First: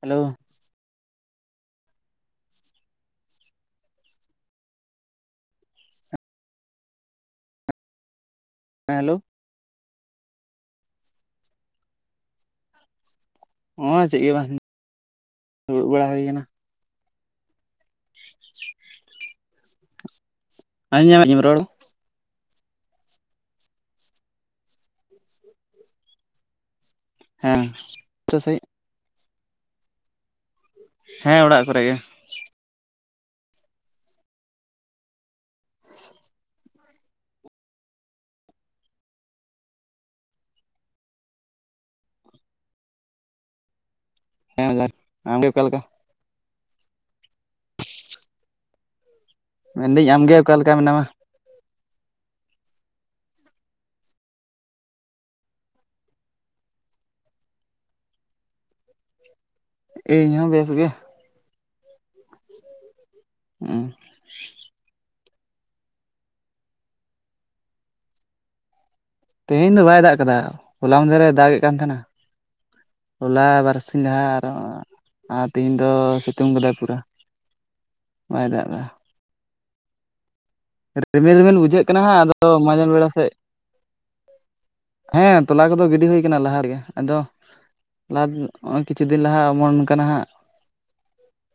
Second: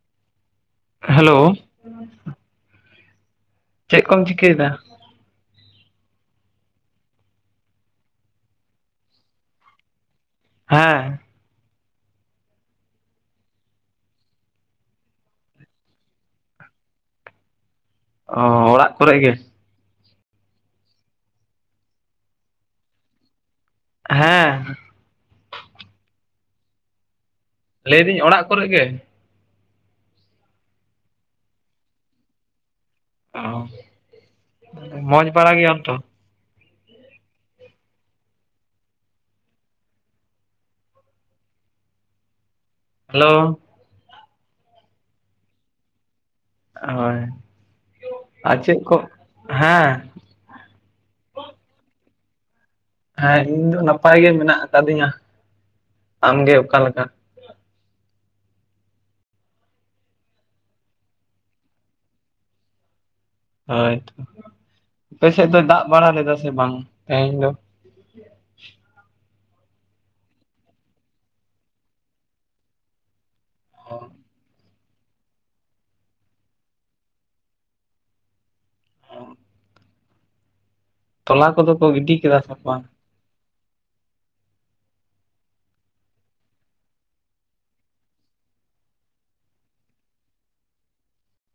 Hello. Hello. ᱪᱮᱫ ᱠᱚᱢ ᱪᱤᱠᱟᱹᱭ ᱫᱟ? ᱦᱮᱸ ᱦᱮᱞᱳ᱾ ᱦᱮᱸ᱾ ᱱᱚᱜ-ᱚᱭ ᱪᱮᱫ ᱜᱮ ᱵᱟᱝ ᱫᱩᱲᱩᱵ ᱵᱟᱲᱟ ᱦᱩᱭ ᱟᱠᱟᱱᱟ᱾ ᱚ ᱚᱲᱟᱜ ᱠᱚᱨᱮᱜ ᱜᱮ? ᱟᱸᱡᱚᱢᱮᱫ ᱛᱤᱧᱟᱢ ᱨᱚᱲ? ᱦᱮᱸ᱾ [inaudible] ᱦᱮᱸ ᱞᱟᱹᱭᱫᱟᱹᱧ ᱡᱚᱛᱚ ᱚᱲᱟᱜ ᱥᱟᱺᱦᱤᱡ ᱠᱚᱨᱮᱜ ᱜᱮ? ᱦᱮᱸ ᱚᱲᱟᱜ ᱠᱚᱨᱮ ᱜᱮ᱾ ᱚ ᱢᱚᱡᱽ ᱵᱟᱲᱟ ᱜᱮᱭᱟᱢ ᱛᱚ? ᱦᱮᱞᱳ᱾ ᱦᱮᱸ [unintelligible] ᱟᱢᱜᱮ ᱚᱠᱟᱞᱮᱠᱟ? ᱦᱳᱭ ᱟᱨ ᱪᱮᱫ ᱠᱚ ᱦᱮᱸ ᱢᱮᱱᱫᱟᱹᱧ ᱟᱢᱜᱮ ᱚᱠᱟ ᱞᱮᱠᱟ ᱢᱮᱱᱟᱢᱟ? ᱦᱮᱸ ᱤᱧ ᱫᱚ ᱱᱟᱯᱟᱭ ᱜᱮ ᱢᱮᱱᱟᱜ ᱠᱟᱫᱤᱧᱟ᱾ ᱟᱢᱜᱮ ᱚᱠᱟᱞᱮᱠᱟ? ᱤᱧ ᱦᱚᱸ ᱵᱮᱥ ᱜᱮ᱾ ᱦᱩᱸ ᱦᱳᱭ ᱛᱚ, ᱟᱯᱮ ᱥᱮᱫ ᱫᱚᱭ ᱫᱟᱜ ᱵᱟᱲᱟ ᱞᱮᱫᱟ ᱥᱮ ᱵᱟᱝ ᱛᱮᱦᱮᱧ ᱫᱚ? [inaudible] ᱛᱮᱦᱮᱧ ᱫᱚ ᱵᱟᱭ ᱫᱟᱜ ᱟᱠᱟᱫᱟ ᱦᱚᱞᱟ ᱢᱟᱸᱫᱷᱮᱨ ᱮ ᱫᱟᱜ ᱮᱫ ᱠᱟᱱ ᱛᱟᱦᱮᱱᱟ᱾ ᱦᱚᱞᱟ ᱵᱟᱨᱥᱤᱧ ᱞᱟᱦᱟ ᱟᱨᱚ ᱟᱨ ᱛᱮᱤᱦᱤᱧ ᱫᱚ ᱥᱤᱛᱩᱝ ᱠᱟᱫᱟᱭ ᱯᱩᱨᱟᱹ ᱵᱟᱭ ᱫᱟᱜ ᱫᱟ᱾ ᱛᱚᱞᱟ ᱠᱚᱫᱚ ᱠᱚ ᱜᱤᱰᱤ ᱠᱮᱫᱟ ᱥᱮ ᱵᱟᱝ? ᱯᱮᱲᱟ ᱥᱮᱫ [inaudible] ᱦᱮᱸ ᱛᱚᱞᱟ ᱠᱚᱫᱚ ᱜᱤᱰᱤ ᱦᱩᱭ ᱟᱠᱟᱱᱟ ᱞᱟᱦᱟ ᱨᱮᱜᱮ, ᱟᱫᱚ ᱞᱟᱦᱟ ᱱᱚᱜᱼᱚᱭ ᱠᱤᱪᱷᱩ ᱫᱤᱱ ᱞᱟᱦᱟ ᱚᱢᱚᱱ ᱟᱠᱟᱱᱟ ᱦᱟᱸᱟᱜ ᱾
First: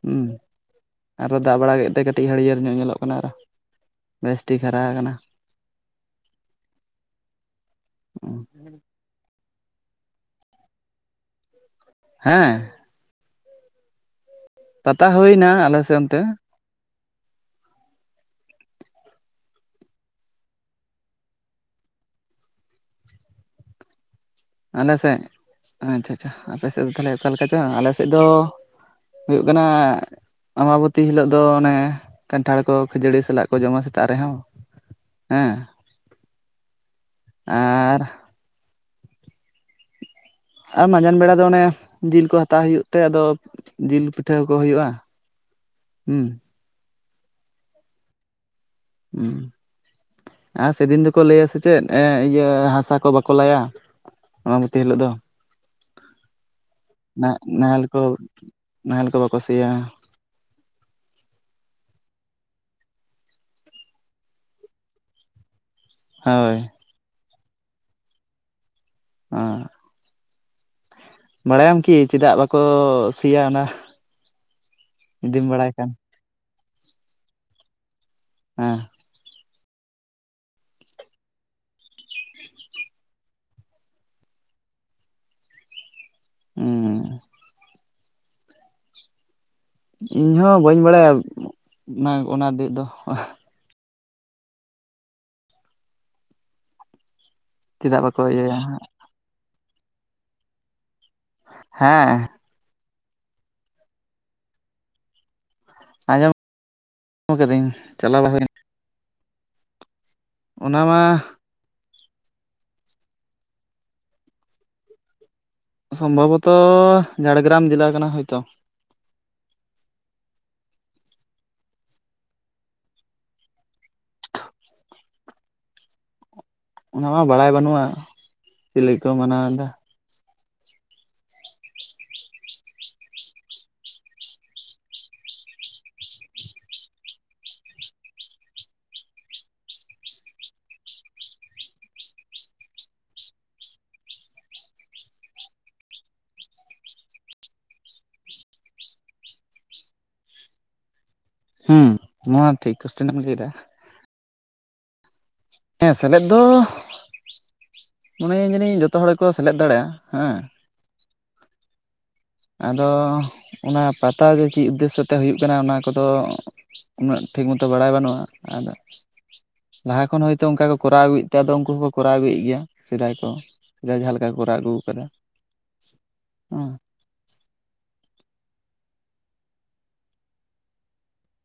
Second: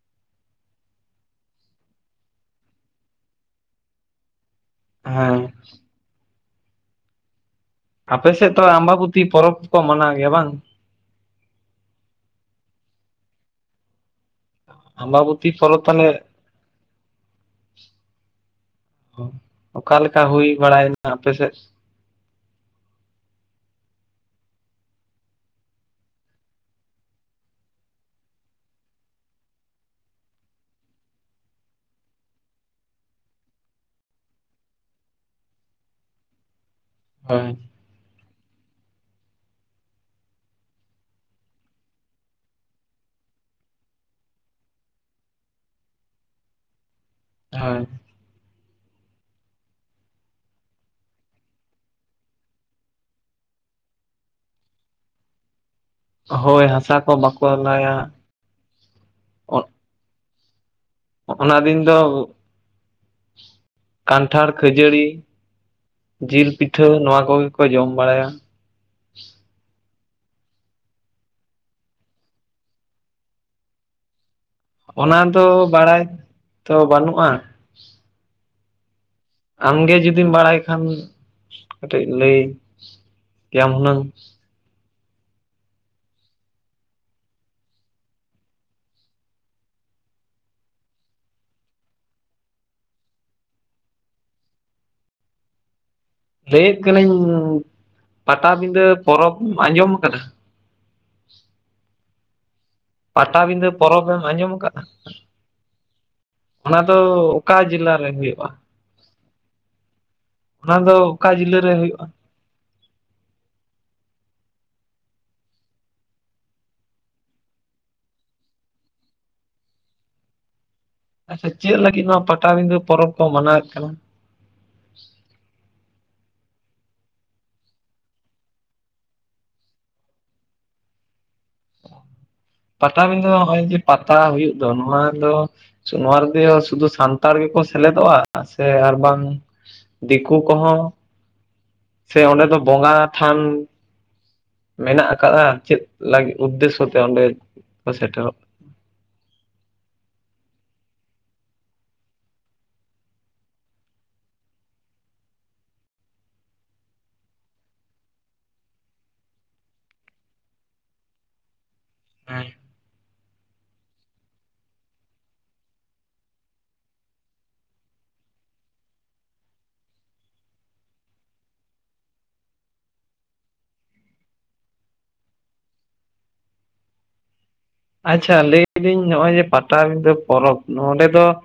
ᱦᱢ ᱟᱨᱚ ᱫᱟᱜ ᱵᱟᱲᱟ ᱠᱮᱫ ᱛᱮ, ᱠᱟᱹᱴᱤᱡ ᱦᱟᱹᱲᱭᱟᱹᱲ ᱧᱚᱜ ᱧᱮᱞᱚᱜ ᱠᱟᱱᱟ ᱟᱨᱚ ᱵᱮᱥ ᱴᱷᱤᱠ ᱦᱟᱨᱟ ᱟᱠᱟᱱᱟ ᱾ ᱦᱳᱭ [unintelligible] ᱟᱯᱮ ᱥᱮᱫ ᱛᱚ ᱟᱢᱵᱟᱵᱩᱛᱤ ᱯᱚᱨᱚᱵᱽ ᱠᱚ ᱠᱚ ᱢᱟᱱᱟᱣ ᱜᱮᱭᱟ ᱵᱟᱝ? ᱦᱮᱸᱻ, ᱯᱟᱛᱟ ᱟᱢᱵᱟᱵᱩᱛᱤ ᱦᱩᱭᱱᱟ ᱟᱞᱮ ᱯᱚᱨᱚᱵᱽ ᱥᱮᱫ ᱛᱟᱦᱞᱮ ᱚᱱᱛᱮ ᱚ ᱚᱠᱟ ᱞᱮᱠᱟ ᱦᱩᱭ ᱵᱟᱲᱟᱭᱮᱱᱟ ᱟᱯᱮ ᱥᱮᱫ? ᱟᱞᱮ ᱥᱮᱫ, ᱟᱪᱪᱷᱟ ᱟᱪᱪᱷᱟ ᱟᱯᱮ ᱥᱮᱫ ᱫᱚ, ᱛᱟᱦᱚᱞᱮ ᱚᱠᱟᱞᱮ ᱞᱮᱠᱟ ᱪᱚᱝ? ᱟᱞᱮᱥᱮᱫ ᱫᱚ ᱦᱩᱭᱩᱜ ᱠᱟᱱᱟ ᱟᱢᱟᱵᱚᱛᱤ ᱦᱤᱞᱳᱜ ᱫᱚ, ᱚᱱᱮ ᱠᱟᱱᱴᱷᱟᱲ ᱠᱚ ᱠᱷᱟᱹᱡᱟᱹᱲᱤ ᱥᱟᱞᱟᱜ ᱠᱚ ᱡᱚᱢᱟ ᱥᱮᱛᱟᱜ ᱨᱮᱦᱚᱸ, ᱦᱮᱸ ᱦᱳᱭ ᱟᱨ ᱟᱨ ᱢᱟᱡᱟᱱ ᱵᱮᱲᱟ ᱫᱚ ᱚᱱᱮ ᱡᱤᱞ ᱠᱚ ᱦᱟᱛᱟᱣ ᱦᱩᱭᱩᱜ ᱛᱮ, ᱟᱫᱚ ᱡᱤᱞ ᱯᱤᱴᱷᱟᱹ ᱠᱚ ᱦᱩᱭᱩᱜᱼᱟ ᱾ ᱦᱩᱸ, ᱦᱳᱭ [unintelligible] ᱦᱩᱸ [unintelligible] ᱟᱨ ᱥᱮᱫᱤᱱ ᱫᱚᱠᱚ ᱞᱟᱹᱭᱟ ᱥᱮ ᱪᱮᱫ ᱮᱸ ᱤᱭᱟᱹ, ᱦᱟᱥᱟ ᱠᱚ ᱵᱟᱠᱚ ᱞᱟᱭᱟ ᱚᱢᱟᱵᱚᱛᱤ ᱦᱤᱞᱳᱜ ᱫᱚ ᱾ ᱦᱳᱭ ᱦᱟᱥᱟ ᱠᱚ ᱵᱟᱠᱚ ᱱᱟᱦᱮᱞ ᱞᱟᱭᱟ ᱠᱚ ᱱᱟᱦᱮᱞ ᱠᱚ ᱵᱟᱠᱚ ᱥᱤᱭᱟ ᱾ ᱚᱱᱟ ᱫᱤᱱ ᱫᱚ ᱠᱟᱱᱴᱷᱟᱲ, ᱠᱷᱟᱹᱡᱟᱹᱲᱤ ᱡᱤᱞ ᱦᱳᱭ ᱯᱤᱴᱷᱟᱹ ᱱᱚᱣᱟ ᱠᱚᱜᱮ ᱠᱚ ᱡᱚᱢ ᱵᱟᱲᱟᱭᱟ, ᱟᱨ [unintelligible] ᱵᱟᱲᱟᱭᱟᱢ ᱠᱤ ᱪᱮᱫᱟᱜ ᱵᱟᱠᱚ ᱥᱤᱭᱟ ᱚᱱᱟ? ᱚᱱᱟ ᱫᱚ ᱡᱩᱫᱤᱢ ᱠᱷᱟᱱ ᱵᱟᱲᱟᱭ ᱛᱚ ᱵᱟᱹᱱᱩᱜᱼᱟ। ᱦᱮᱸ, ᱟᱢᱜᱮ ᱡᱩᱫᱤᱢ ᱵᱟᱲᱟᱭ ᱠᱷᱟᱱ ᱠᱟᱹᱴᱤᱡ ᱞᱟᱹᱭ ᱠᱮᱭᱟᱢ ᱦᱩᱱᱟᱹᱝ ᱾ ᱩᱸᱻ ᱤᱧ ᱦᱚᱸ ᱵᱟᱹᱧ ᱵᱟᱲᱟᱭᱟ ᱚᱱᱟ ᱚᱱᱟ ᱫᱤ ᱫᱚ, ᱞᱟᱹᱭᱮᱫ ᱠᱟᱹᱱᱟᱹᱧ ᱪᱮᱫᱟᱜ ᱵᱟᱠᱚ ᱤᱭᱟᱹᱭᱟ ᱯᱟᱴᱟᱵᱤᱸᱫᱟᱹ ᱯᱚᱨᱚᱵᱽ ᱟᱸᱡᱚᱢ ᱟᱠᱟᱫᱟ? ᱦᱮᱸ, ᱯᱟᱴᱟᱵᱤᱸᱫᱟᱹ ᱯᱚᱨᱚᱵᱽ ᱮᱢ ᱟᱸᱡᱚᱢ ᱟᱠᱟᱫᱼᱟ ᱾ ᱟᱸᱡᱚᱢ ᱚᱱᱟ ᱫᱚ ᱚᱠᱟ ᱠᱟᱹᱫᱟᱹᱧ ᱡᱮᱞᱟ ᱨᱮ ᱪᱟᱞᱟᱣ ᱵᱟᱭ ᱦᱩᱭᱩᱜᱼᱟ? ᱦᱩᱭᱱᱟ ᱚᱱᱟ ᱫᱚ ᱚᱠᱟ ᱡᱤᱞᱟᱹ ᱨᱮ ᱦᱩᱭᱩᱜᱼᱟ? ᱥᱚᱢᱵᱷᱚᱵᱚᱛᱚ ᱡᱷᱟᱲᱜᱨᱟᱢ ᱡᱮᱞᱟ ᱠᱟᱱᱟ ᱦᱚᱭᱛᱚ, ᱟᱪᱪᱷᱟ ᱪᱮᱫ ᱞᱟᱹᱜᱤᱫ ᱱᱚᱣᱟ ᱯᱟᱴᱟᱵᱤᱸᱫᱟᱹ ᱯᱚᱨᱚᱵᱽ ᱠᱚ ᱢᱟᱱᱟᱣᱮᱫ ᱠᱟᱱᱟ? ᱚᱱᱟ ᱢᱟ ᱵᱟᱲᱟᱭ ᱵᱟᱹᱱᱩᱜᱼᱟ, ᱪᱮᱫ? ᱞᱟᱹᱜᱤᱫ ᱠᱚ ᱢᱟᱱᱟᱣ ᱮᱫᱟ ᱾ ᱯᱟᱴᱟᱵᱤᱸᱫᱷᱟᱹ ᱱᱚᱜᱼᱚᱭ ᱡᱮ ᱯᱟᱛᱟ ᱦᱩᱭᱩᱜ ᱫᱚ ᱱᱚᱣᱟ ᱫᱚ ᱱᱚᱣᱟ ᱨᱮ ᱫᱚ ᱥᱩᱫᱷᱩ ᱥᱟᱱᱛᱟᱲ ᱜᱮᱠᱚ ᱥᱮᱞᱮᱫᱚᱜᱼᱟ, ᱥᱮ ᱟᱨ ᱵᱟᱝ? ᱫᱤᱠᱩ ᱠᱚ ᱦᱚᱸ, ᱥᱮ ᱚᱸᱰᱮ ᱫᱚ ᱵᱚᱸᱜᱟ ᱛᱷᱟᱱ ᱢᱮᱱᱟᱜ ᱟᱠᱟᱫᱟ, ᱪᱮᱫ ᱞᱟᱹᱜᱤᱫ? ᱩᱫᱽᱫᱮᱥᱥᱚ ᱛᱮ ᱚᱸᱰᱮ ᱠᱚ ᱥᱮᱴᱮᱨᱚᱜ ᱦᱩᱸ ᱱᱚᱣᱟ ᱴᱷᱤᱠ ᱮᱢ ᱞᱟᱹᱭ ᱮᱫᱟ ᱾ [unintelligible] ᱦᱮᱸ ᱥᱮᱞᱮᱫ ᱫᱚᱻ, ᱢᱚᱱᱮᱭᱟᱹᱧ ᱡᱟᱹᱱᱤᱡ ᱡᱚᱛᱚ ᱦᱚᱲ ᱜᱮᱠᱚ ᱥᱮᱞᱮᱫ ᱫᱟᱲᱮᱭᱟᱜᱼᱟ, ᱦᱮᱸ ᱾ ᱠᱟᱱᱟ? ᱟᱫᱚ ᱚᱱᱟ ᱯᱟᱛᱟ ᱫᱚ ᱪᱮᱫ ᱩᱫᱽᱫᱮᱥᱥᱚ ᱛᱮ ᱦᱩᱭᱩᱜ ᱠᱟᱱᱟ, ᱚᱱᱟ ᱠᱚᱫᱚ ᱩᱱᱟᱹᱜ ᱴᱷᱤᱠ ᱢᱚᱛᱚ ᱵᱟᱲᱟᱭ ᱵᱟᱹᱱᱩᱜᱼᱟ, ᱟᱨ ᱞᱟᱦᱟ ᱠᱷᱚᱱ ᱦᱚᱭᱛᱚ ᱚᱱᱠᱟ ᱠᱚ ᱠᱚᱨᱟᱣ ᱟᱹᱜᱩᱭᱮᱫ ᱛᱮ ᱟᱫᱚ ᱩᱱᱠᱩ ᱦᱚᱸᱠᱚ ᱠᱚᱨᱟᱣ ᱟᱹᱜᱩᱭᱮᱫ ᱜᱮᱭᱟ ᱥᱮᱫᱟᱭ ᱠᱚ ᱾ ᱥᱮᱫᱟᱭ ᱡᱟᱦᱟᱸ ᱞᱮᱠᱟ ᱠᱚᱨᱟᱣ ᱟᱹᱜᱩᱣ ᱠᱟᱱᱟ, ᱦᱮᱸ ᱾ [inaudible] ᱟᱪᱪᱷᱟ ᱞᱟᱹᱭ ᱫᱟᱹᱧ ᱱᱚᱜᱼᱚᱭ ᱡᱮ ᱯᱟᱴᱟᱵᱤᱸᱫᱷᱟᱹ ᱯᱚᱨᱚᱵᱽ ᱾ ᱱᱚᱰᱮ ᱫᱚ ᱼᱼ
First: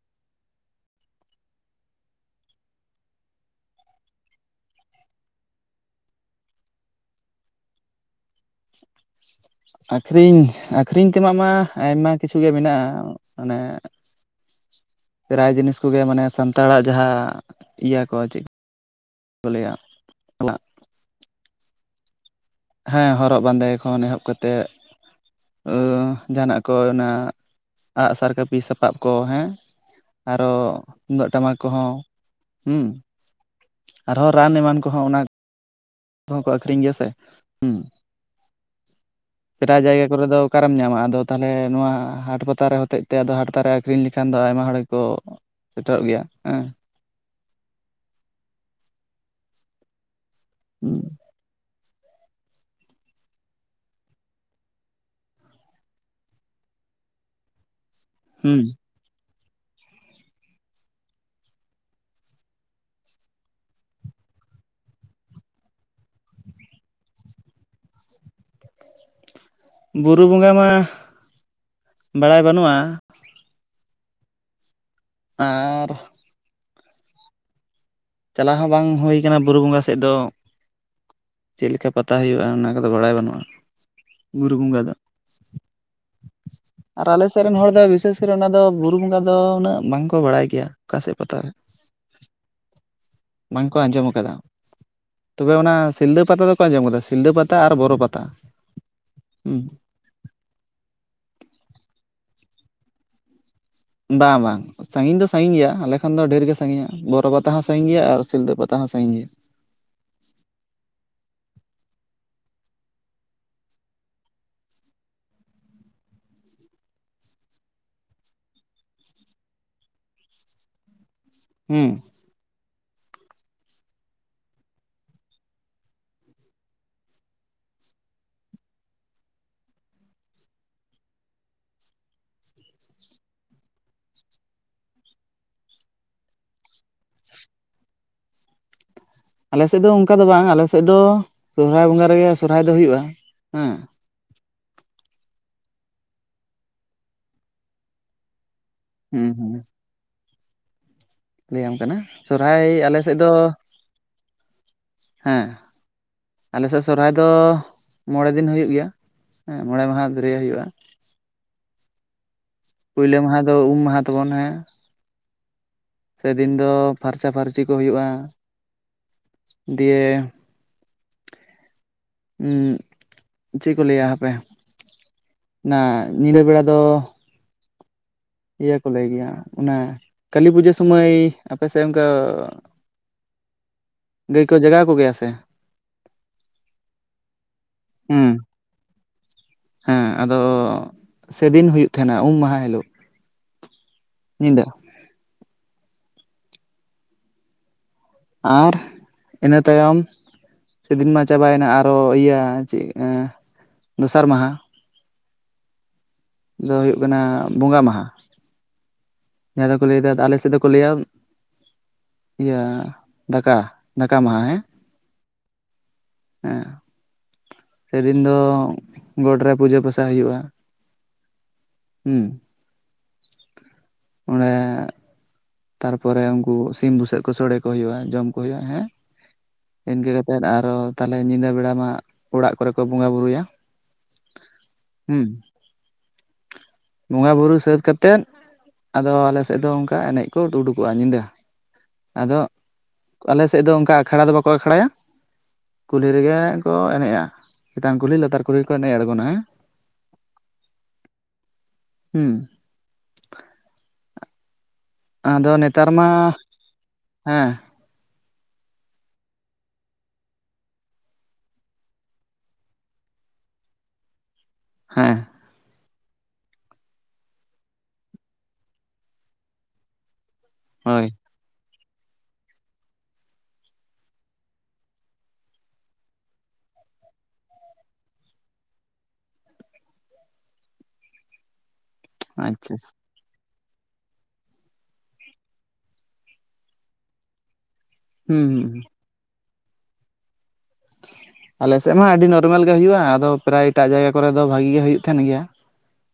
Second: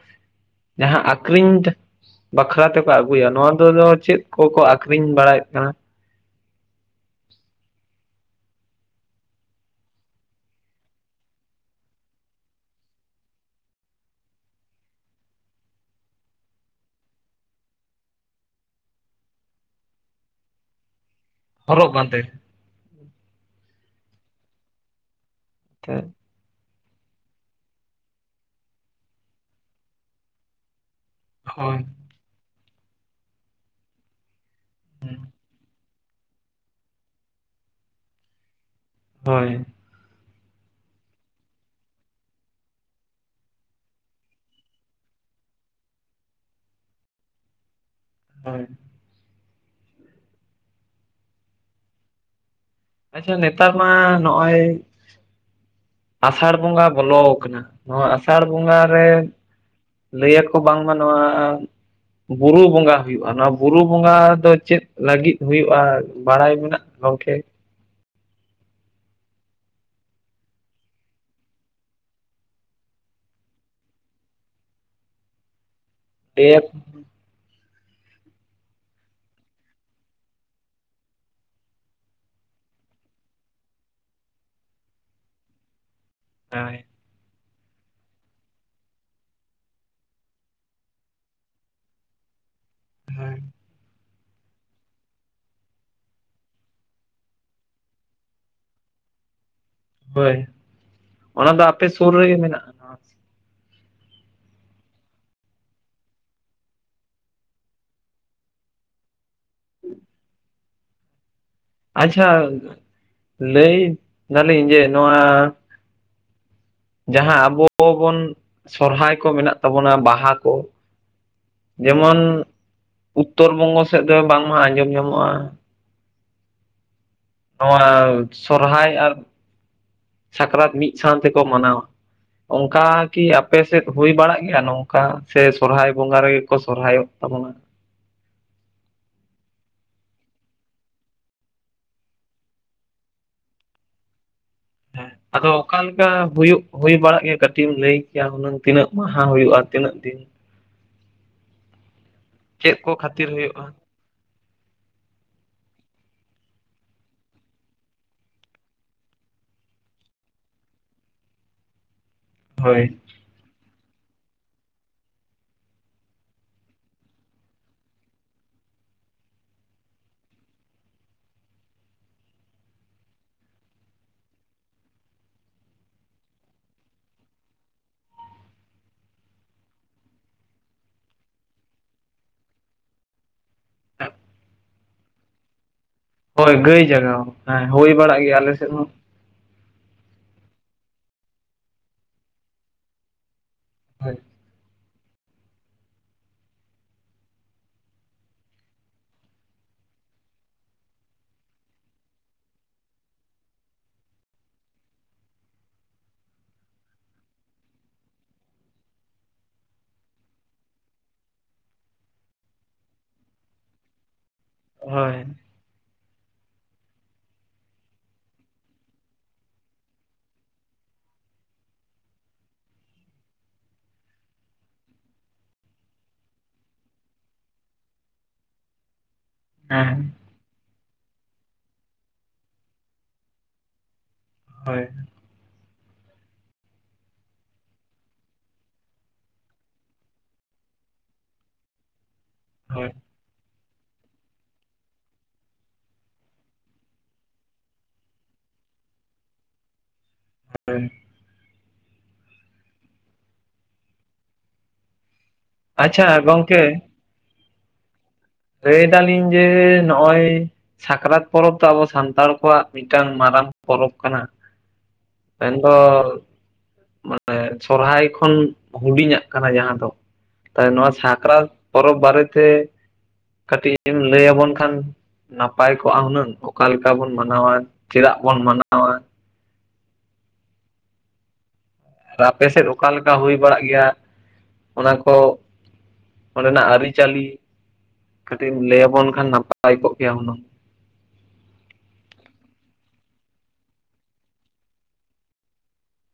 ᱡᱟᱦᱟᱸ ᱟᱠᱨᱤᱧ ᱵᱟᱠᱷᱨᱟ ᱛᱮᱠᱚ ᱟᱹᱜᱩᱭᱟ, ᱱᱚᱣᱟ ᱫᱚ ᱪᱮᱫ ᱠᱚᱠᱚ ᱟᱠᱷᱨᱤᱧ ᱵᱟᱲᱟᱭᱮᱫ ᱠᱟᱱᱟ? ᱟᱹᱠᱷᱨᱤᱧ, ᱟᱹᱠᱷᱨᱤᱧ ᱛᱮᱱᱟᱜ ᱢᱟ ᱟᱭᱢᱟ ᱠᱤᱪᱷᱩ ᱜᱮ ᱢᱮᱱᱟᱜᱼᱟ ᱾ ᱢᱟᱱᱮ ᱼᱼ ᱯᱨᱟᱭ ᱡᱤᱱᱤᱥ ᱠᱚ ᱜᱮ ᱾ ᱢᱟᱱᱮ ᱥᱟᱱᱛᱟᱲᱟᱜ ᱡᱟᱦᱟᱸ ᱤᱭᱟᱹ ᱠᱚ ᱪᱮᱫ ᱼᱼ ᱠᱚ ᱞᱟᱹᱭᱟ ᱚᱱᱟ? ᱦᱚᱨᱚᱜ ᱵᱟᱸᱫᱮ ᱾ ᱦᱮᱸ ᱦᱚᱨᱚᱜ ᱵᱟᱸᱫᱮ ᱠᱷᱚᱱ ᱮᱦᱚᱵ ᱠᱟᱛᱮᱫ ᱾ ᱳᱻ ᱡᱟᱦᱟᱱᱟᱜ ᱠᱚ ᱚᱱᱟ ᱟᱸᱜᱼᱥᱟᱨ ᱠᱟᱹᱯᱤ ᱥᱟᱯᱟᱵ ᱠᱚ ᱦᱮᱸ ᱾ ᱟᱨᱚ ᱼᱼ ᱛᱩᱢᱫᱟᱜ ᱴᱟᱢᱟᱠ ᱦᱳᱭ ᱠᱚᱦᱚᱸ ᱦᱩᱸ ᱾ ᱟᱨᱦᱚᱸ ᱨᱟᱱ ᱮᱢᱟᱱ ᱠᱚᱦᱚᱸ ᱚᱱᱟ ᱾ ᱠᱚᱦᱚ ᱠᱚ ᱟᱠᱷᱨᱤᱧ ᱜᱮᱭᱟ ᱥᱮ ᱦᱩᱸ ᱦᱳᱭ ᱾ ᱯᱨᱟᱭ ᱡᱟᱭᱜᱟ ᱠᱚᱨᱮ ᱫᱚ ᱼᱼ ᱚᱠᱟ ᱨᱮᱢ ᱧᱟᱢᱟ? ᱟᱫᱚ ᱛᱟᱦᱚᱞᱮ ᱱᱚᱣᱟ ᱦᱟᱴ ᱯᱟᱛᱟ ᱨᱮ ᱦᱚᱛᱮᱡ ᱛᱮ, ᱟᱫᱚ ᱦᱟᱴ ᱯᱟᱛᱟ ᱨᱮ ᱟᱹᱠᱷᱨᱤᱧ ᱞᱮᱠᱷᱟᱱ ᱫᱚ ᱟᱭᱢᱟ ᱦᱚᱲ ᱜᱮ ᱠᱚ ᱼᱼ ᱥᱮᱴᱮᱨᱚᱜ ᱜᱮᱭᱟ ᱦᱮᱸ ᱾ ᱦᱳᱭ ᱾ [unintelligible] ᱟᱪᱪᱷᱟ ᱱᱮᱛᱟᱨ ᱢᱟ ᱱᱚᱜᱼᱚᱭ ᱼᱼ ᱟᱥᱟᱲ ᱵᱚᱸᱜᱟ ᱵᱚᱞᱚᱣ ᱠᱟᱱᱟ ᱾ ᱱᱚᱣᱟ ᱟᱥᱟᱲ ᱦᱩᱸ ᱵᱚᱸᱜᱟ ᱨᱮ ᱼᱼ ᱞᱟᱹ ᱟᱠᱚ ᱵᱟᱝᱢᱟ ᱱᱚᱣᱟ ᱼᱼ ᱵᱩᱨᱩ ᱵᱚᱸᱜᱟ ᱦᱩᱭᱩᱜᱼᱟ ᱾ ᱱᱚᱣᱟ ᱵᱩᱨᱩ ᱵᱚᱸᱜᱟ ᱫᱚ ᱪᱮᱫ ᱞᱟᱹᱜᱤᱫ ᱦᱩᱭᱩᱜᱼᱟ ᱵᱟᱲᱟᱭ ᱢᱮᱱᱟᱜ ᱼᱼ ᱜᱚᱝᱠᱮᱼᱼ ᱵᱩᱨᱩ ᱵᱚᱸᱜᱟ ᱢᱟ, ᱵᱟᱲᱟᱭ ᱵᱟᱹᱱᱩᱜᱼᱟ ᱾ ᱟᱻᱨ ᱼᱼ [unintelligible] ᱪᱟᱞᱟᱣ ᱦᱚᱸ ᱵᱟᱝ ᱦᱩᱭ ᱠᱟᱱᱟ ᱵᱩᱨᱩ ᱵᱚᱸᱜᱟ ᱥᱮᱫ ᱫᱚ ᱾ ᱪᱮᱫ ᱞᱮᱠᱟ ᱯᱟᱛᱟ ᱦᱩᱭᱩᱜᱼᱟ? ᱚᱱᱟ ᱠᱚ ᱫᱚ ᱵᱟᱲᱟᱭ ᱵᱟᱹᱱᱩᱜᱼᱟ ᱾ ᱵᱩᱨᱩ ᱵᱚᱸᱜᱟ ᱫᱚ ᱾ [unintelligible] ᱟᱨ ᱟᱞᱮ ᱥᱮᱫ ᱨᱮᱱ ᱦᱚᱲ ᱫᱚ ᱵᱤᱥᱮᱥ ᱠᱚᱨᱮ ᱚᱱᱟ ᱫᱚ ᱵᱩᱨᱩ ᱵᱚᱸᱜᱟ ᱫᱚ ᱩᱱᱟᱹᱜ ᱵᱟᱝᱠᱚ ᱵᱟᱲᱟᱭ ᱜᱮᱭᱟ ᱾ ᱚᱠᱟ ᱥᱮᱫ ᱯᱟᱛᱟ ᱨᱮ ᱦᱳᱭ ᱾ ᱵᱟᱝ ᱠᱚ ᱟᱸᱡᱚᱢ ᱟᱠᱟᱫᱟ ᱾ ᱛᱚᱵᱮ ᱚᱱᱟ ᱥᱤᱞᱫᱟᱹ ᱯᱟᱛᱟ ᱫᱚ ᱠᱚ ᱟᱸᱡᱚᱢ ᱠᱟᱫᱟ ᱾ ᱥᱤᱞᱫᱟᱹ ᱯᱟᱛᱟ ᱟᱨ ᱵᱚᱨᱚ ᱯᱟᱛᱟ ᱦᱩᱸ ᱾ ᱦᱳᱭ, ᱚᱱᱟ ᱫᱚ ᱟᱯᱮ ᱥᱩᱨ ᱨᱮᱜᱮ ᱢᱮᱱᱟᱜᱼᱟ? ᱵᱟᱝ ᱵᱟᱝ ᱾ ᱥᱟᱺᱜᱤᱧ ᱫᱚ ᱥᱟᱺᱜᱤᱧ ᱜᱮᱭᱟ ᱾ ᱟᱞᱮ ᱠᱷᱚᱱᱫᱚ ᱰᱷᱮᱨ ᱜᱮ ᱥᱟᱺᱜᱤᱧᱟ ᱾ ᱵᱚᱨᱚ ᱯᱟᱛᱟ ᱦᱚᱸ ᱥᱟᱺᱤᱧ ᱜᱮᱭᱟ ᱟᱨ ᱥᱤᱞᱫᱟᱹ ᱯᱟᱛᱟ ᱦᱚᱸ ᱾ ᱥᱟᱺᱜᱤᱧ ᱜᱮᱭᱟ ᱟᱪᱪᱷᱟ, ᱞᱟᱹᱭ ᱫᱟᱞᱤᱧ ᱡᱮ ᱱᱚᱣᱟ ᱼᱼ ᱡᱟᱦᱟᱸ ᱟᱵᱚ ᱵᱚᱱ ᱥᱚᱨᱦᱟᱭ ᱠᱚ ᱢᱮᱱᱟᱜ ᱛᱟᱵᱚᱱᱟ ᱵᱟᱦᱟ ᱠᱚ ᱾ ᱦᱮᱸ ᱡᱮᱢᱚᱱ ᱩᱛᱛᱚᱨ ᱵᱚᱝᱜᱚ ᱥᱮᱫ ᱫᱚ ᱵᱟᱝᱢᱟ ᱟᱸᱡᱚᱢ ᱧᱟᱢᱚᱜᱼᱟ ᱾ ᱱᱚᱣᱟ ᱥᱚᱨᱦᱟᱭ ᱟᱨ ᱥᱟᱠᱨᱟᱛ ᱢᱤᱫ ᱥᱟᱶᱛᱮ ᱠᱚ ᱢᱟᱱᱟᱣᱟ ᱾ ᱚᱱᱠᱟ ᱠᱤ ᱟᱯᱮ ᱥᱮᱫ ᱦᱩᱭ ᱵᱟᱲᱟᱜ ᱜᱮᱭᱟ ᱱᱚᱝᱠᱟ? ᱥᱮ ᱥᱚᱨᱦᱟᱭ ᱵᱚᱸᱜᱟ ᱨᱮᱜᱮ ᱠᱚ ᱥᱚᱨᱦᱟᱭᱚᱜ ᱛᱟᱵᱚᱱᱟ? ᱟᱞᱮ ᱥᱮᱫ ᱫᱚ ᱚᱱᱠᱟ ᱫᱚ ᱵᱟᱝ ᱟᱞᱮ ᱥᱮᱫ ᱫᱚ ᱥᱚᱦᱚᱨᱟᱭ ᱵᱚᱸᱜᱟ ᱨᱮᱜᱮ ᱥᱚᱨᱦᱟᱭ ᱫᱚ ᱦᱩᱭᱩᱜᱼᱟ ᱦᱮᱸ ᱾ ᱦᱮᱸ ᱟᱫᱚ ᱚᱠᱟ ᱞᱮᱠᱟ ᱦᱩᱭᱩᱜ ᱦᱩᱭ ᱵᱟᱲᱟᱜ ᱜᱮᱭᱟ? ᱠᱟᱹᱴᱤᱡ ᱮᱢ ᱞᱟᱹᱭ ᱠᱮᱭᱟ ᱦᱩᱱᱟᱹᱝ ᱾ ᱛᱤᱱᱟᱹᱜ ᱢᱟᱦᱟ ᱦᱩᱸ ᱦᱩᱭᱩᱜᱼᱟ? ᱛᱤᱱᱟᱹᱜ ᱫᱤᱱ? ᱞᱟᱹᱭ ᱟᱢ ᱠᱟᱱᱟ ᱥᱚᱨᱦᱟᱭ ᱪᱮᱫ ᱠᱚ ᱟᱞᱮ ᱥᱮᱫ ᱠᱷᱟᱹᱛᱤᱨ ᱫᱚ ᱼᱼ ᱦᱩᱭᱩᱜᱼᱟ? ᱦᱮᱸ ᱾ ᱟᱞᱮ ᱥᱮᱫ ᱥᱚᱨᱦᱟᱭ ᱫᱚ ᱢᱚᱬᱮ ᱫᱤᱱ ᱦᱩᱭᱩᱜ ᱜᱮᱭᱟ ᱦᱮᱸ ᱾ ᱢᱚᱬᱮ ᱢᱟᱦᱟ ᱫᱷᱩᱨᱭᱟᱹ ᱦᱩᱭᱩᱜᱼᱟ ᱾ ᱦᱳᱭ ᱯᱳᱭᱞᱳ ᱢᱟᱦᱟ ᱫᱚ ᱩᱢ ᱢᱟᱦᱟ ᱛᱟᱵᱚᱱ ᱦᱮᱸ ᱾ ᱥᱮᱫᱤᱱ ᱫᱚ ᱯᱷᱟᱨᱪᱟ ᱯᱷᱟᱨᱪᱤ ᱠᱚ ᱦᱩᱭᱩᱜᱼᱟ ᱾ ᱫᱤᱭᱮ [unintelligible] ᱪᱮᱫ ᱠᱚ ᱞᱟᱹᱭᱟ ᱦᱟᱯᱮ ᱱᱟ ᱧᱤᱫᱟᱹ ᱵᱮᱲᱟ ᱫᱚ ᱤᱭᱟᱹ ᱠᱚ ᱞᱟᱹᱭ ᱜᱮᱭᱟ ᱚᱱᱟ ᱠᱟᱹᱞᱤ ᱯᱩᱡᱟᱹ ᱥᱚᱢᱟᱹᱭ ᱟᱯᱮ ᱥᱮᱫ ᱚᱱᱠᱟ ᱜᱟᱹᱭ ᱠᱚ ᱡᱟᱜᱟᱣ ᱠᱚᱜᱮᱭᱟ ᱥᱮ ᱦᱳᱭ ᱜᱟᱹᱭ ᱡᱟᱜᱟᱣ ᱦᱮᱸ ᱦᱩᱭ ᱵᱟᱲᱟᱜ ᱦᱩᱸ ᱜᱮᱭᱟ ᱟᱞᱮ ᱥᱮᱫ ᱦᱚᱸ ᱦᱮᱸ ᱟᱫᱚ ᱥᱮᱫᱤᱱ ᱦᱩᱭᱩᱜ ᱛᱟᱦᱮᱸᱱᱟ ᱩᱢ ᱢᱟᱦᱟ ᱦᱤᱞᱳᱜ ᱦᱳᱭ ᱧᱤᱫ ᱟᱨ ᱤᱱᱟᱹ ᱛᱟᱭᱚᱢ ᱥᱮᱫᱤᱱ ᱢᱟ ᱪᱟᱵᱟᱭᱮᱱᱟ ᱟᱨᱚ ᱤᱭᱟᱹ ᱪᱮᱫ ᱫᱚᱥᱟᱨ ᱢᱟᱦᱟ ᱫᱚ ᱦᱩᱭᱩᱜ ᱠᱟᱱᱟ ᱵᱚᱸᱜᱟ ᱢᱟᱦᱟ ᱡᱟᱦᱟᱸ ᱫᱚᱠᱚ ᱞᱟᱹᱭᱫᱟ ᱟᱞᱮ ᱥᱮᱫ ᱫᱚᱠᱚ ᱞᱟᱹᱭᱟ ᱤᱭᱟᱹ ᱫᱟᱠᱟ ᱫᱟᱠᱟ ᱢᱟᱦᱟ ᱦᱮᱸ ᱦᱳᱭ ᱦᱮᱸ ᱥᱮᱫᱤᱱ ᱫᱚ ᱜᱚᱴ ᱨᱮ ᱯᱩᱡᱟᱹ ᱯᱟᱥᱟ ᱦᱩᱭᱩᱜᱼᱟ ᱦᱩᱸ ᱚᱸᱰᱮ ᱛᱟᱨᱯᱚᱨᱮ ᱩᱱᱠᱩ ᱥᱤᱢ ᱵᱩᱥᱟᱹᱜ ᱠᱚ ᱥᱚᱲᱮ ᱠᱚ ᱦᱩᱭᱩᱜᱼᱟ ᱡᱚᱢ ᱠᱚ ᱦᱩᱭᱩᱜᱼᱟ ᱦᱮᱸ ᱦᱮᱸ ᱤᱱᱠᱟᱹ ᱠᱟᱛᱮ ᱮᱱᱛᱮᱫ ᱟᱨᱚ ᱛᱟᱦᱚᱞᱮ ᱧᱤᱫᱟᱹ ᱵᱮᱲᱟ ᱢᱟ ᱚᱲᱟᱜ ᱠᱚᱨᱮ ᱠᱚ ᱵᱚᱸᱜᱟ ᱵᱳᱩᱨᱩᱭᱟ᱾ ᱦᱚᱭ ᱦᱩᱸ ᱵᱚᱸᱜᱟ ᱵᱩᱨᱩ ᱥᱟᱹᱛ ᱠᱟᱛᱮᱫ ᱟᱫᱚ ᱟᱞᱮᱥᱮᱫ ᱫᱚ ᱚᱱᱠᱟ ᱮᱱᱮᱡ ᱠᱚ ᱩᱰᱩᱠᱚᱜᱼᱟ ᱧᱤᱫᱟᱹ᱾ ᱟᱫᱚ ᱦᱳᱭ᱾ ᱟᱞᱮ ᱥᱮᱫ ᱫᱚ ᱚᱱᱠᱟ ᱟᱠᱷᱲᱟ ᱫᱚ ᱵᱟᱠᱚ ᱟᱠᱷᱲᱟᱭᱟ ᱠᱩᱞᱦᱤ ᱨᱮᱜᱮ ᱠᱚ ᱮᱱᱮᱡᱼᱟ ᱪᱮᱛᱟᱱ ᱠᱩᱞᱦᱤ ᱞᱟᱛᱟᱨ ᱠᱩᱞᱦᱤ ᱠᱚ ᱮᱱᱮᱡ ᱟᱲᱜᱚᱱᱟᱸ ᱦᱮᱸ᱾ ᱦᱳᱭ ᱦᱩᱸ ᱟᱫᱚ ᱱᱮᱛᱟᱨ ᱟᱪᱪᱷᱟ ᱢᱟ ᱜᱚᱝᱠᱮ ᱦᱮᱸ ᱞᱟᱹᱭ ᱫᱟᱞᱤᱧ ᱡᱮ ᱱᱚᱜᱼᱚᱭ ᱥᱟᱠᱨᱟᱛ ᱯᱚᱨᱚᱵᱽ ᱫᱚ ᱟᱵᱚ ᱥᱟᱱᱛᱟᱲ ᱠᱚᱣᱟᱜ ᱢᱤᱫᱴᱟᱝ ᱢᱟᱨᱟᱝ ᱯᱚᱨᱚᱵᱽ ᱠᱟᱱᱟ᱾ ᱦᱮᱸ ᱢᱮᱱᱫᱚ ᱢᱟᱱᱮ ᱥᱚᱨᱦᱟᱭ ᱠᱷᱚᱱ ᱦᱩᱰᱤᱧᱟᱜ ᱠᱟᱱᱟ ᱡᱟᱦᱟᱸ ᱫᱚ ᱛᱟᱭ ᱱᱚᱣᱟ ᱦᱳᱭ ᱥᱟᱠᱨᱟᱛ ᱯᱚᱨᱚᱵᱽ ᱵᱟᱨᱮᱛᱮ ᱠᱟᱹᱴᱤᱡ ᱮᱢ ᱞᱟᱹᱭ ᱟᱵᱚᱱ ᱠᱷᱟᱱ ᱱᱟᱯᱟᱭ ᱠᱚᱜᱼᱟ ᱦᱩᱱᱟᱹᱝ ᱚᱠᱟ ᱞᱮᱠᱟ ᱵᱚᱱ ᱢᱟᱱᱟᱣᱟ ᱪᱮᱫᱟᱜ ᱵᱚᱱ ᱢᱟᱱᱟᱣᱟ ᱯᱮ ᱥᱮᱫ ᱟᱪᱪᱷᱟ ᱚᱠᱟᱞ ᱠᱟ ᱦᱩᱭ ᱵᱟᱲᱟᱜ ᱜᱮᱭᱟ ᱚᱱᱟ ᱠᱚ ᱚᱸᱰᱮᱱᱟᱜ ᱟᱹᱨᱤᱪᱟᱹᱞᱤ ᱦᱩᱸ ᱠᱟᱹᱴᱤᱡ ᱮᱢ ᱦᱩᱸ ᱞᱟᱹᱭᱟᱵᱚᱱ ᱠᱷᱟᱱ ᱱᱟᱯᱟᱭ ᱠᱚᱜ ᱠᱮᱭᱟ ᱦᱩᱱᱟᱹᱝ ᱟᱞᱮᱥᱮᱫ ᱢᱟ ᱟᱹᱰᱤ ᱱᱚᱨᱢᱮᱞ ᱜᱮ ᱦᱩᱭᱩᱜᱼᱟ ᱟᱫᱚ ᱯᱨᱟᱭ ᱮᱴᱟᱜ ᱡᱟᱭᱜᱟ ᱠᱚᱨᱮᱫ ᱫᱚ ᱵᱷᱟᱜᱤ ᱜᱮ ᱦᱩᱭᱩᱜ ᱛᱟᱦᱮᱫ ᱜᱮᱭᱟ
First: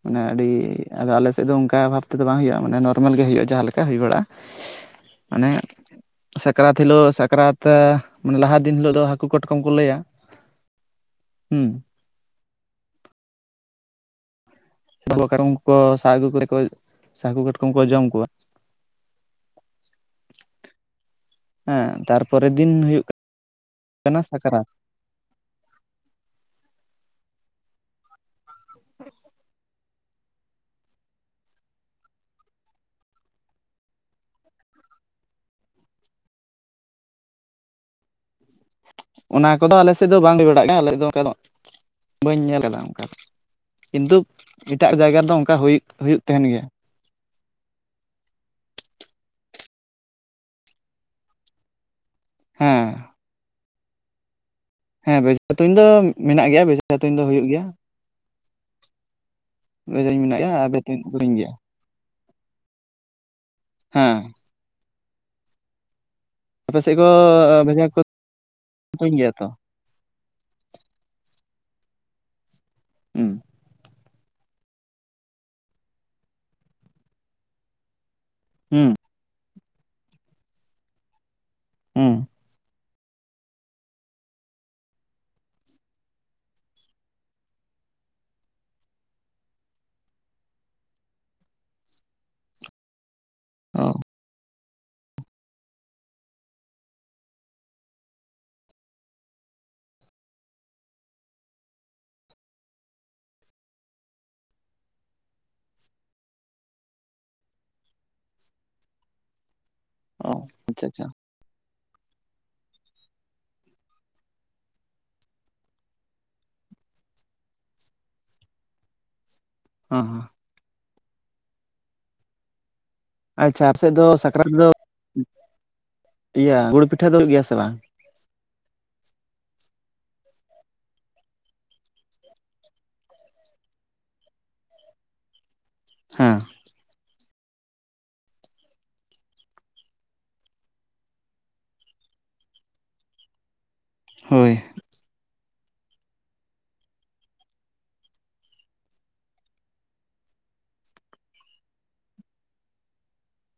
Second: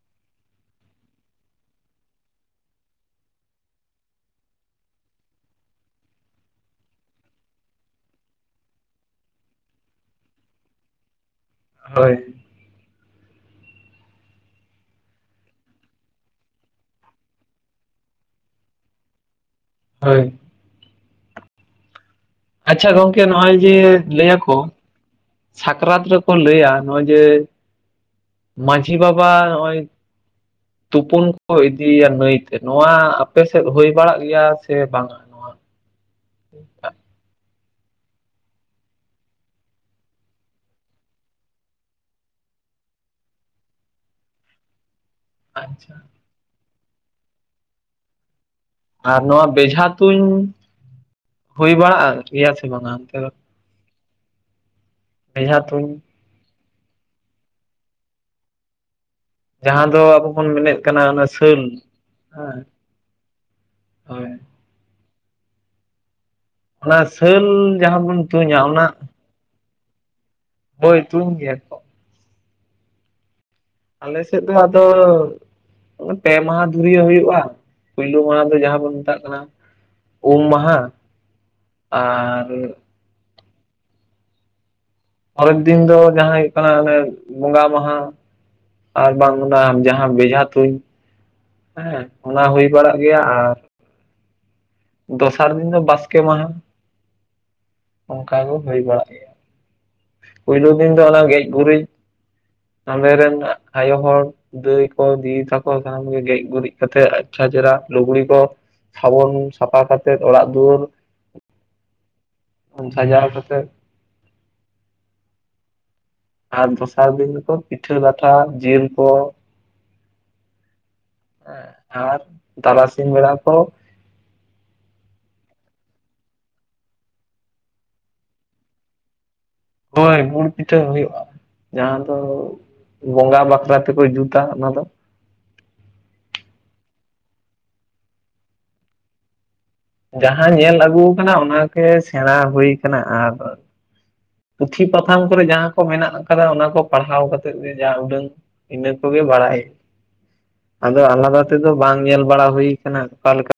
ᱢᱟᱱᱮ ᱟᱹᱰᱤ ᱟᱫᱚ ᱟᱞᱮ ᱥᱮᱫ ᱫᱚ ᱚᱱᱠᱟ ᱵᱷᱟᱵᱽ ᱛᱮᱫᱚ ᱵᱟᱝ ᱦᱩᱭᱩᱜᱼᱟ ᱢᱟᱱᱮ ᱱᱚᱨᱢᱮᱞ ᱜᱮ ᱦᱩᱭᱩᱜᱼᱟ ᱡᱟᱦᱟᱸ ᱞᱮᱠᱟ ᱦᱩᱭ ᱵᱟᱲᱟᱜᱼᱟ ᱢᱟᱱᱮ ᱥᱟᱠᱨᱟᱛ ᱦᱤᱞᱳᱜ ᱥᱟᱠᱨᱟᱛ ᱢᱟᱱᱮ ᱞᱟᱦᱟ ᱫᱤᱱ ᱦᱤᱞᱳᱜ ᱫᱚ ᱦᱟᱹᱠᱩ ᱠᱟᱴᱠᱚᱢ ᱠᱚ ᱞᱟᱹᱭᱟ ᱦᱩᱸ ᱦᱳᱭ ᱠᱟᱴᱠᱚᱢ ᱠᱚ ᱥᱟᱜ ᱟᱹᱜᱩ ᱠᱚ ᱦᱟᱹᱠᱩ ᱠᱟᱴᱠᱚᱢ ᱠᱚ ᱡᱚᱢ ᱠᱚᱣᱟ ᱦᱳᱭ ᱦᱮᱸ ᱛᱟᱨᱯᱚᱨᱮ ᱫᱤᱱ ᱟᱪᱪᱷᱟ ᱦᱩᱭᱩᱜ ᱜᱚᱢᱠᱮ ᱱᱚᱜᱼᱚᱭ ᱡᱮ ᱠᱟᱱᱟ ᱞᱟᱹᱭᱟᱠᱚ ᱥᱟᱠᱨᱟᱛ ᱥᱟᱠᱨᱟᱛ ᱨᱮᱠᱚ ᱞᱟᱹᱭᱟ ᱱᱚᱜᱼᱚᱭ ᱡᱮ ᱢᱺᱡᱷᱤ ᱵᱟᱵᱟ ᱱᱚᱜᱼᱚᱭ ᱛᱩᱯᱩᱱ ᱠᱚ ᱤᱫᱤᱭᱟ ᱱᱟᱹᱭ ᱛᱮ, ᱱᱚᱣᱟ ᱟᱯᱮ ᱥᱮᱫ ᱦᱩᱭ ᱵᱟᱲᱟᱜ ᱜᱮᱭᱟ ᱥᱮ ᱵᱟᱝᱟ? ᱱᱚᱣᱟ ᱚᱱᱟ ᱠᱚᱫᱚ ᱟᱞᱮ ᱥᱮᱫ ᱫᱚ ᱵᱟᱝ ᱦᱩᱭ ᱵᱟᱲᱟᱜ ᱜᱮᱭᱟ, ᱟᱞᱮ ᱫᱚ ᱚᱱᱠᱟ ᱫᱚ᱾ ᱵᱟᱹᱧ ᱧᱮᱞ ᱠᱟᱫᱟ ᱚᱱᱠᱟ ᱠᱤᱱᱛᱩ ᱮᱴᱟᱜ ᱡᱟᱭᱜᱟ ᱨᱮᱫᱚ ᱚᱱᱠᱟ ᱟᱪᱪᱷᱟ ᱦᱩᱭᱩᱜ ᱛᱟᱦᱮᱸᱱ ᱜᱮᱭᱟ᱾ ᱟᱨ ᱱᱚᱣᱟ ᱵᱮᱡᱷᱟ ᱛᱩᱧ, ᱦᱩᱭ ᱵᱟᱲᱟᱜ-ᱟ, ᱜᱮᱭᱟ ᱥᱮ ᱦᱮᱸ ᱵᱟᱝᱟ ᱚᱱᱛᱮ ᱫᱚ? ᱦᱮᱸ ᱵᱷᱮᱡᱟ ᱛᱩᱧ ᱫᱚ ᱢᱮᱱᱟᱜ ᱜᱮᱭᱟ ᱵᱷᱮᱡᱟ ᱛᱩᱧ ᱫᱚ ᱦᱩᱭᱩᱜ ᱜᱮᱭᱟ᱾ ᱡᱟᱦᱟᱸ ᱫᱚ ᱵᱮᱡᱷᱟ ᱛᱩᱧ ᱟᱵᱚ ᱢᱮᱱᱟᱜ ᱵᱚᱱ ᱜᱮᱭᱟ ᱟᱨ ᱢᱮᱱᱮᱫ ᱵᱮᱡᱷᱟ ᱛᱩᱧ ᱠᱟᱱᱟ ᱫᱚᱠᱚ ᱚᱱᱟ ᱛᱩᱧ ᱜᱮᱭᱟ ᱥᱟᱹᱞ ᱦᱮᱸ ᱦᱮᱸ᱾ᱦᱳᱭ, ᱟᱯᱮ ᱥᱮᱫ ᱚᱱᱟ ᱠᱚ ᱥᱟᱹᱞ ᱡᱟᱦᱟᱸ ᱵᱚᱱ ᱛᱩᱧᱟ ᱚᱱᱟ ᱴᱷᱤᱠ ᱜᱮᱭᱟ ᱛᱚ᱾ ᱦᱳᱭ ᱛᱩᱧ ᱜᱮᱭᱟ᱾ ᱠᱚ ᱦᱮᱸ᱾ [unintelligible] ᱟᱞᱮᱥᱮᱫ ᱫᱚ ᱟᱫᱚ ᱯᱮ ᱢᱟᱦᱟ ᱫᱷᱩᱨᱤᱭᱟᱹ ᱦᱩᱭᱩᱜᱼᱟ᱾ ᱯᱩᱭᱞᱳ ᱢᱟᱦᱟ ᱫᱚ ᱡᱟᱦᱟᱸ ᱦᱩᱸ ᱵᱚᱱ ᱢᱮᱛᱟᱜ ᱠᱟᱱᱟ ᱩᱢ ᱢᱟᱦᱟ ᱦᱩᱸ ᱟᱨ ᱯᱚᱨᱮᱨ ᱫᱤᱱ ᱫᱚ ᱡᱟᱦᱟᱸ ᱦᱩᱭᱩᱜ ᱠᱟᱱᱟ ᱚᱱᱮ ᱵᱚᱸᱜᱟ ᱢᱟᱦᱟ, ᱟᱨ ᱵᱟᱝ ᱚᱱᱟ ᱡᱟᱦᱟᱸ ᱵᱮᱡᱷᱟ ᱛᱩᱸᱧ ᱦᱮᱸ, ᱚᱱᱟ ᱦᱩᱭ ᱵᱟᱲᱟᱜ ᱜᱮᱭᱟ ᱟᱨ ᱚ᱾ ᱫᱚᱥᱟᱨ ᱫᱤᱱ ᱫᱚ ᱵᱟᱥᱠᱮ ᱢᱟᱦᱟ, ᱚᱱᱠᱟ ᱜᱮ ᱦᱩᱭ ᱵᱟᱲᱟᱜ ᱜᱮᱭᱟ᱾ ᱯᱳᱭᱞᱳ ᱫᱤᱱ ᱫᱚ ᱟᱞᱟᱝ ᱜᱮᱡ ᱜᱩᱨᱤᱡ ᱟᱞᱮ ᱨᱮᱱ ᱟᱭᱳ ᱦᱚᱲ ᱫᱟᱹᱭ ᱠᱚ ᱫᱤ ᱛᱟᱠᱚ ᱥᱟᱱᱟᱢ ᱜᱮ ᱜᱮᱡ ᱜᱩᱨᱤᱡ ᱠᱟᱛᱮᱜ ᱟᱪᱪᱷᱟ ᱪᱮᱦᱨᱟ ᱞᱩᱜᱽᱲᱤ ᱠᱚ ᱥᱟᱵᱚᱱ ᱥᱟᱯᱷᱟ ᱠᱟᱛᱮᱫ, ᱚ ᱚᱲᱟᱜ ᱫᱩᱣᱟᱹᱨ ᱟᱪᱪᱷᱟ ᱟᱪᱪᱷᱟ ᱩᱱ ᱥᱟᱡᱟᱣ ᱠᱟᱛᱮᱫ ᱟᱨ ᱫᱚᱥᱟᱨ ᱫᱤᱱ ᱠᱚ ᱯᱤᱴᱷᱟᱹ ᱞᱟᱴᱷᱟ ᱡᱤᱞ ᱠᱚ ᱦᱚᱸ ᱦᱚᱸ, ᱦᱮᱸ, ᱟᱨ ᱛᱟᱨᱟᱥᱤᱧ ᱵᱮᱲᱟ ᱠᱚ ᱟᱪᱪᱷᱟ ᱟᱯᱮ ᱥᱮᱫ ᱫᱚ ᱥᱟᱠᱨᱟᱛ ᱫᱚ ᱤᱭᱟᱹ ᱜᱩᱲ ᱯᱤᱴᱷᱟᱹ ᱫᱚ ᱦᱩᱭᱩᱜ ᱜᱮᱭᱟ ᱥᱮ ᱵᱟᱝ? ᱦᱳᱭ, ᱜᱩᱲ ᱯᱤᱴᱷᱟᱹ ᱦᱩᱭᱩᱜᱼᱟ᱾ ᱡᱟᱦᱟᱸ ᱫᱚ ᱵᱚᱸᱜᱟ ᱵᱟᱠᱷᱨᱟ ᱛᱮᱠᱚ ᱡᱩᱛᱟ ᱚᱱᱟ ᱫᱚ᱾ ᱦᱮᱸ ᱡᱟᱦᱟᱸ ᱧᱮᱞ ᱟᱹᱜᱩ ᱠᱟᱱᱟ ᱚᱱᱟᱜᱮ ᱥᱮᱬᱟ ᱦᱩᱭ ᱟᱠᱟᱱᱟ ᱟᱨ ᱦᱳᱭ᱾ ᱯᱩᱛᱷᱤ ᱯᱟᱛᱷᱟᱢ ᱠᱚᱨᱮ ᱡᱟᱦᱟᱸ ᱠᱚ ᱢᱮᱱᱟᱜ ᱟᱠᱟᱫᱟ ᱚᱱᱟ ᱠᱚ ᱯᱟᱲᱦᱟᱣ ᱠᱟᱛᱮᱫ ᱜᱮ ᱡᱟ ᱩᱰᱟᱹᱝ ᱤᱱᱟᱹ ᱠᱚᱜᱮ ᱵᱟᱲᱟᱭ᱾ ᱟᱫᱚ ᱟᱞᱟᱫᱟ ᱛᱮᱫᱚ ᱵᱟᱝ ᱧᱮᱞ ᱵᱟᱲᱟ ᱦᱩᱭ ᱠᱟᱱᱟ, ᱚᱠᱟ ᱞᱮᱠᱟ